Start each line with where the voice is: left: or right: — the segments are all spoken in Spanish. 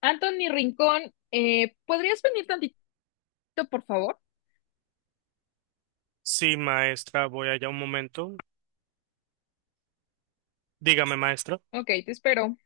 left: Anthony Rincón, ¿podrías venir tantito, por favor?
right: Sí, maestra, voy allá un momento. Dígame, maestra.
left: Ok, te espero.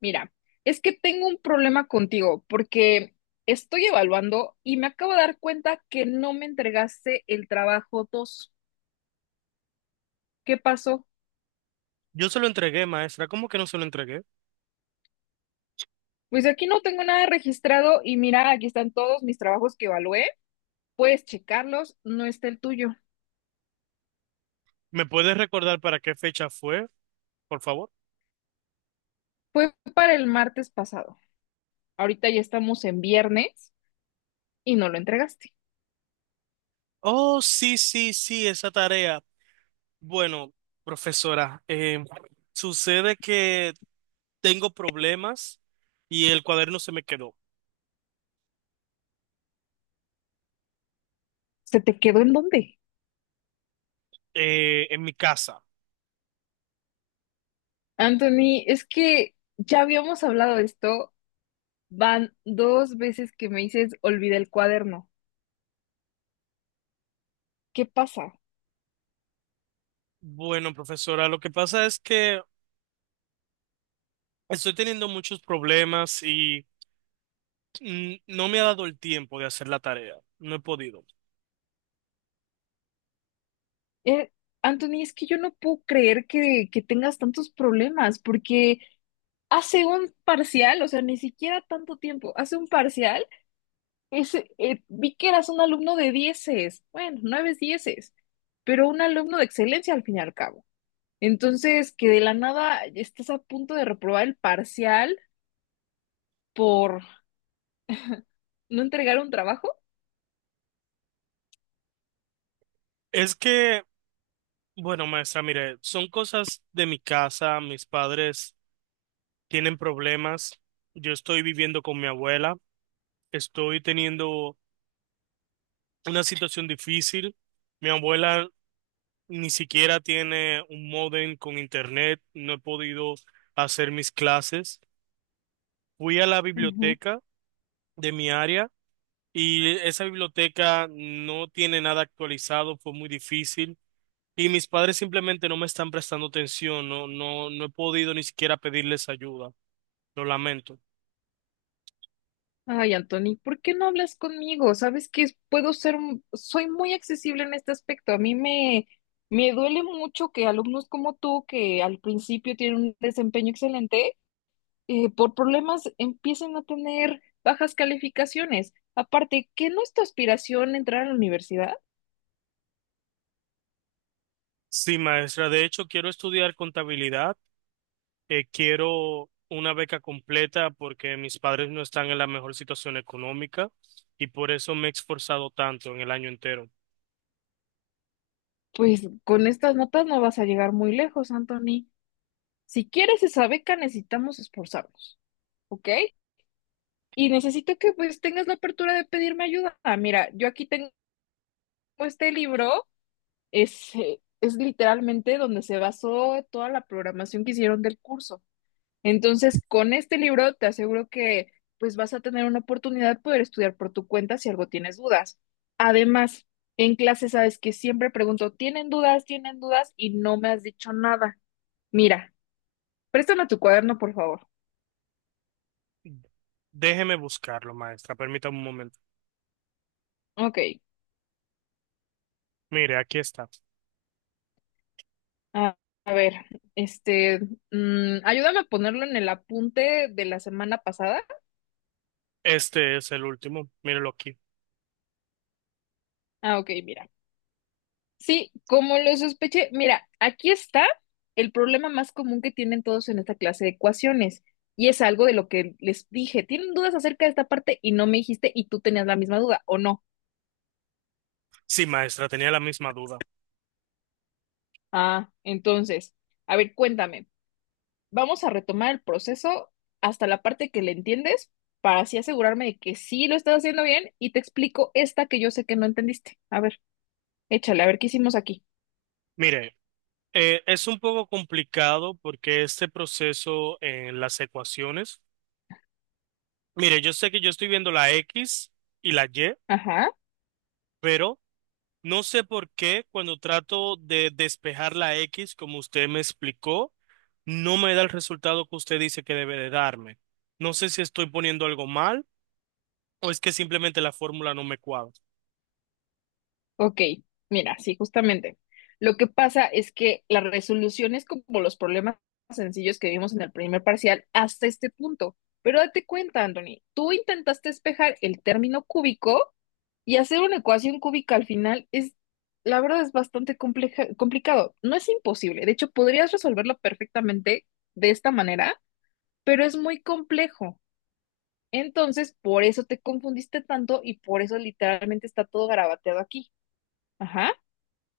left: Mira, es que tengo un problema contigo porque estoy evaluando y me acabo de dar cuenta que no me entregaste el trabajo 2. ¿Qué pasó?
right: Yo se lo entregué, maestra. ¿Cómo que no se lo entregué?
left: Pues aquí no tengo nada registrado y mira, aquí están todos mis trabajos que evalué. Puedes checarlos, no está el tuyo.
right: ¿Me puedes recordar para qué fecha fue, por favor?
left: Fue para el martes pasado. Ahorita ya estamos en viernes y no lo entregaste.
right: Oh, sí, sí, sí, esa tarea. Bueno, profesora, sucede que tengo problemas y el cuaderno se me quedó
left: ¿Se te quedó en dónde?
right: en mi casa.
left: Anthony, es que ya habíamos hablado de esto, van dos veces que me dices olvida el cuaderno. ¿Qué pasa?
right: Bueno, profesora, lo que pasa es que estoy teniendo muchos problemas y no me ha dado el tiempo de hacer la tarea. No he podido.
left: Eh, Anthony, es que yo no puedo creer que tengas tantos problemas, porque hace un parcial, o sea, ni siquiera tanto tiempo, hace un parcial, ese, vi que eras un alumno de dieces, bueno, nueve dieces, pero un alumno de excelencia al fin y al cabo. Entonces, que de la nada estés a punto de reprobar el parcial por no entregar un trabajo.
right: Es que bueno, maestra, mire, son cosas de mi casa, mis padres tienen problemas, yo estoy viviendo con mi abuela, estoy teniendo una situación difícil, mi abuela ni siquiera tiene un módem con internet, no he podido hacer mis clases. Fui a la
left: Ujú.
right: biblioteca de mi área y esa biblioteca no tiene nada actualizado, fue muy difícil. Y mis padres simplemente no me están prestando atención, no, no, no he podido ni siquiera pedirles ayuda. Lo lamento.
left: Ay, Anthony, ¿por qué no hablas conmigo? Sabes que puedo ser, soy muy accesible en este aspecto. Me duele mucho que alumnos como tú, que al principio tienen un desempeño excelente, por problemas empiecen a tener bajas calificaciones. Aparte, ¿qué no es tu aspiración entrar a la universidad?
right: Sí, maestra. De hecho, quiero estudiar contabilidad. Quiero una beca completa porque mis padres no están en la mejor situación económica y por eso me he esforzado tanto en el año entero.
left: Pues con estas notas no vas a llegar muy lejos, Anthony. Si quieres esa beca, necesitamos esforzarnos, ¿ok? Y necesito que pues tengas la apertura de pedirme ayuda. Ah, mira, yo aquí tengo este libro, es literalmente donde se basó toda la programación que hicieron del curso. Entonces, con este libro te aseguro que pues vas a tener una oportunidad de poder estudiar por tu cuenta si algo tienes dudas. Además, en clase sabes que siempre pregunto, ¿tienen dudas? ¿Tienen dudas? Y no me has dicho nada. Mira, préstame tu cuaderno, por favor.
right: Déjeme buscarlo, maestra. Permítame un momento.
left: Ok.
right: Mire, aquí está.
left: A, a ver, este, ayúdame a ponerlo en el apunte de la semana pasada.
right: Este es el último. Mírelo aquí.
left: Ah, ok, mira. Sí, como lo sospeché, mira, aquí está el problema más común que tienen todos en esta clase de ecuaciones. Y es algo de lo que les dije. ¿Tienen dudas acerca de esta parte y no me dijiste y tú tenías la misma duda o no?
right: Sí, maestra, tenía la misma duda.
left: Ah, entonces, a ver, cuéntame. Vamos a retomar el proceso hasta la parte que le entiendes para así asegurarme de que sí lo estás haciendo bien y te explico esta que yo sé que no entendiste. A ver, échale, a ver qué hicimos aquí.
right: Mire, es un poco complicado porque este proceso en las ecuaciones. Mire, yo sé que yo estoy viendo la X y la Y.
left: Ajá.
right: Pero no sé por qué cuando trato de despejar la X, como usted me explicó, no me da el resultado que usted dice que debe de darme. No sé si estoy poniendo algo mal o es que simplemente la fórmula no me cuadra.
left: Ok, mira, sí, justamente. Lo que pasa es que las resoluciones como los problemas sencillos que vimos en el primer parcial hasta este punto. Pero date cuenta, Anthony, tú intentaste despejar el término cúbico y hacer una ecuación cúbica al final es, la verdad, es bastante complicado. No es imposible. De hecho, podrías resolverlo perfectamente de esta manera, pero es muy complejo. Entonces, por eso te confundiste tanto y por eso literalmente está todo garabateado aquí. Ajá.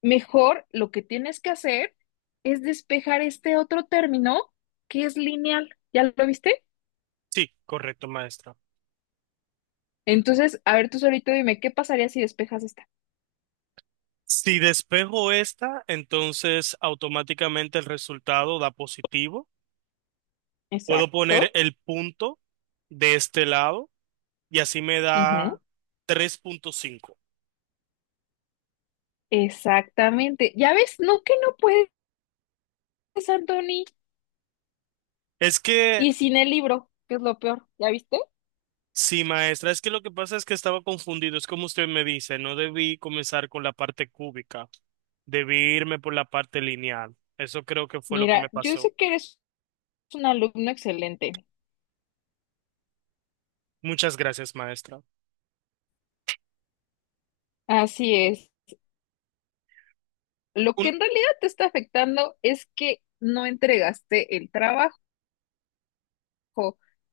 left: Mejor lo que tienes que hacer es despejar este otro término que es lineal. ¿Ya lo viste?
right: Sí, correcto, maestra.
left: Entonces, a ver, tú solito dime, ¿qué pasaría si despejas esta?
right: Si despejo esta, entonces automáticamente el resultado da positivo. Puedo poner
left: Exacto.
right: el punto de este lado y así me
left: Ujú.
right: da 3.5.
left: Exactamente. ¿Ya ves? No que no puedes, Anthony.
right: Es que
left: Y sin el libro, que es lo peor. ¿Ya viste?
right: sí, maestra, es que lo que pasa es que estaba confundido, es como usted me dice, no debí comenzar con la parte cúbica, debí irme por la parte lineal. Eso creo que fue lo que me
left: Mira, yo
right: pasó.
left: sé que eres un alumno excelente.
right: Muchas gracias, maestra.
left: Así es. Lo
right: Un...
left: que en realidad te está afectando es que no entregaste el trabajo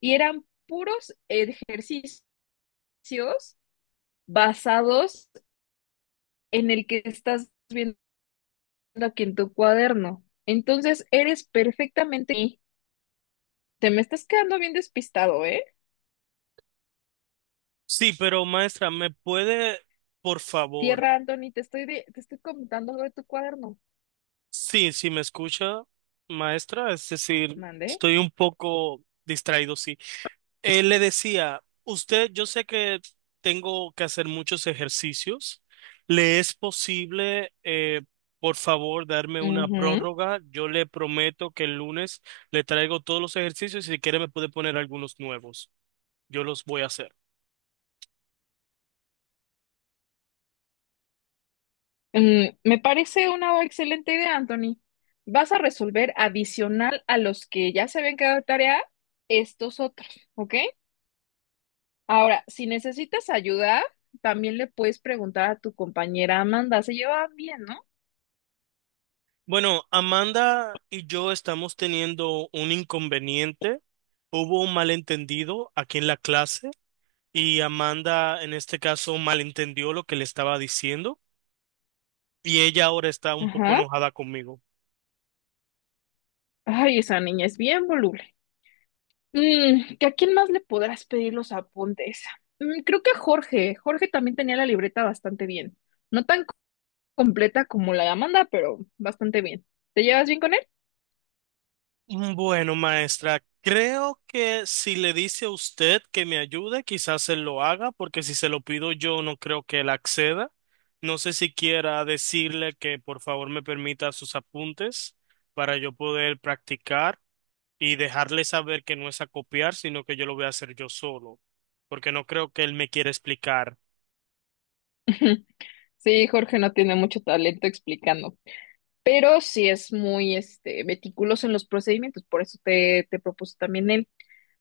left: y eran puros ejercicios basados en el que estás viendo aquí en tu cuaderno. Entonces, eres perfectamente... Te me estás quedando bien despistado, ¿eh?
right: Sí, pero maestra, ¿me puede, por favor?
left: Tierra, Anthony, te estoy comentando algo de tu cuaderno.
right: Sí, sí, me escucha, maestra, es decir,
left: Mande.
right: estoy un poco distraído, sí. Él le decía, usted, yo sé que tengo que hacer muchos ejercicios. ¿Le es posible, por favor, darme una
left: Ujú.
right: prórroga? Yo le prometo que el lunes le traigo todos los ejercicios y si quiere me puede poner algunos nuevos. Yo los voy a hacer.
left: Mm, me parece una excelente idea, Anthony. Vas a resolver adicional a los que ya se habían quedado de tarea, estos otros, ¿ok? Ahora, si necesitas ayuda, también le puedes preguntar a tu compañera Amanda. Se llevaban bien, ¿no?
right: Bueno, Amanda y yo estamos teniendo un inconveniente. Hubo un malentendido aquí en la clase y Amanda en este caso malentendió lo que le estaba diciendo. Y ella ahora está un poco
left: Ajá.
right: enojada conmigo.
left: Ay, esa niña es bien voluble. Mm, ¿que a quién más le podrás pedir los apuntes? Mm, creo que a Jorge. Jorge también tenía la libreta bastante bien. No tan co- completa como la de Amanda, pero bastante bien. ¿Te llevas bien con él?
right: Bueno, maestra, creo que si le dice a usted que me ayude, quizás él lo haga, porque si se lo pido yo, no creo que él acceda. No sé si quiera decirle que por favor me permita sus apuntes para yo poder practicar y dejarle saber que no es a copiar, sino que yo lo voy a hacer yo solo, porque no creo que él me quiera explicar.
left: Sí, Jorge no tiene mucho talento explicando, pero sí es muy este, meticuloso en los procedimientos, por eso te propuso también él.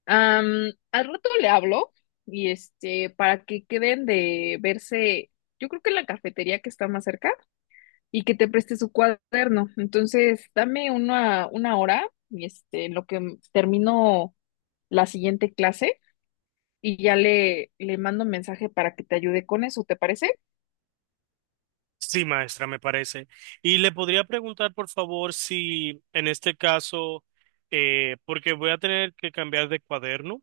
left: Am, al rato le hablo y este, para que queden de verse, yo creo que en la cafetería que está más cerca, y que te preste su cuaderno. Entonces, dame una hora, y este, en lo que termino la siguiente clase, y ya le mando un mensaje para que te ayude con eso, ¿te parece?
right: Sí, maestra, me parece. Y le podría preguntar, por favor, si en este caso, porque voy a tener que cambiar de cuaderno.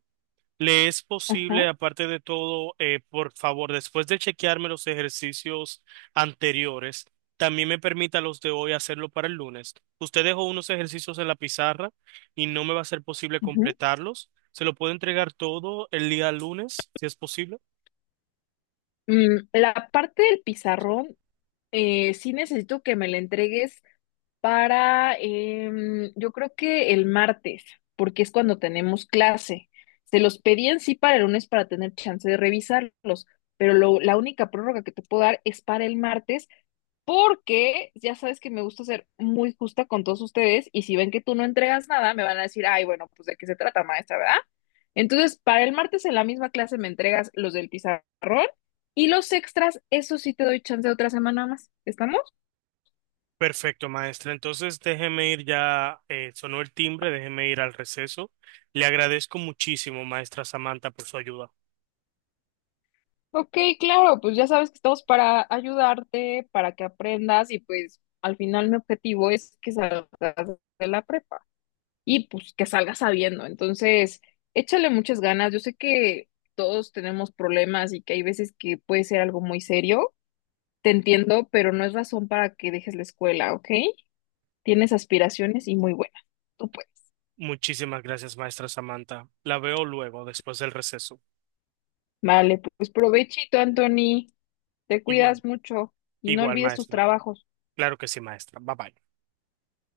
right: Le es posible,
left: Ajá.
right: aparte de todo, por favor, después de chequearme los ejercicios anteriores, también me permita los de hoy hacerlo para el lunes. Usted dejó unos ejercicios en la pizarra y no me va a ser posible
left: Ujú.
right: completarlos. ¿Se lo puedo entregar todo el día lunes, si es posible?
left: Mm, la parte del pizarrón, sí necesito que me la entregues para, yo creo que el martes, porque es cuando tenemos clase. Se los pedí en sí para el lunes para tener chance de revisarlos, pero la única prórroga que te puedo dar es para el martes. Porque ya sabes que me gusta ser muy justa con todos ustedes y si ven que tú no entregas nada, me van a decir, ay, bueno, pues de qué se trata, maestra, ¿verdad? Entonces, para el martes en la misma clase me entregas los del pizarrón y los extras, eso sí te doy chance de otra semana más. ¿Estamos?
right: Perfecto, maestra. Entonces déjeme ir ya, sonó el timbre, déjeme ir al receso. Le agradezco muchísimo, maestra Samantha, por su ayuda.
left: Ok, claro, pues ya sabes que estamos para ayudarte, para que aprendas y pues al final mi objetivo es que salgas de la prepa, y pues que salga sabiendo. Entonces, échale muchas ganas. Yo sé que todos tenemos problemas y que hay veces que puede ser algo muy serio. Te entiendo, pero no es razón para que dejes la escuela, ¿ok? Tienes aspiraciones y muy buenas. Tú puedes.
right: Muchísimas gracias, maestra Samantha. La veo luego, después del receso.
left: Vale, pues provechito, Anthony. Te
right: Igual,
left: cuidas mucho y no
right: igual,
left: olvides tus
right: maestra.
left: trabajos.
right: Claro que sí, maestra. Bye bye.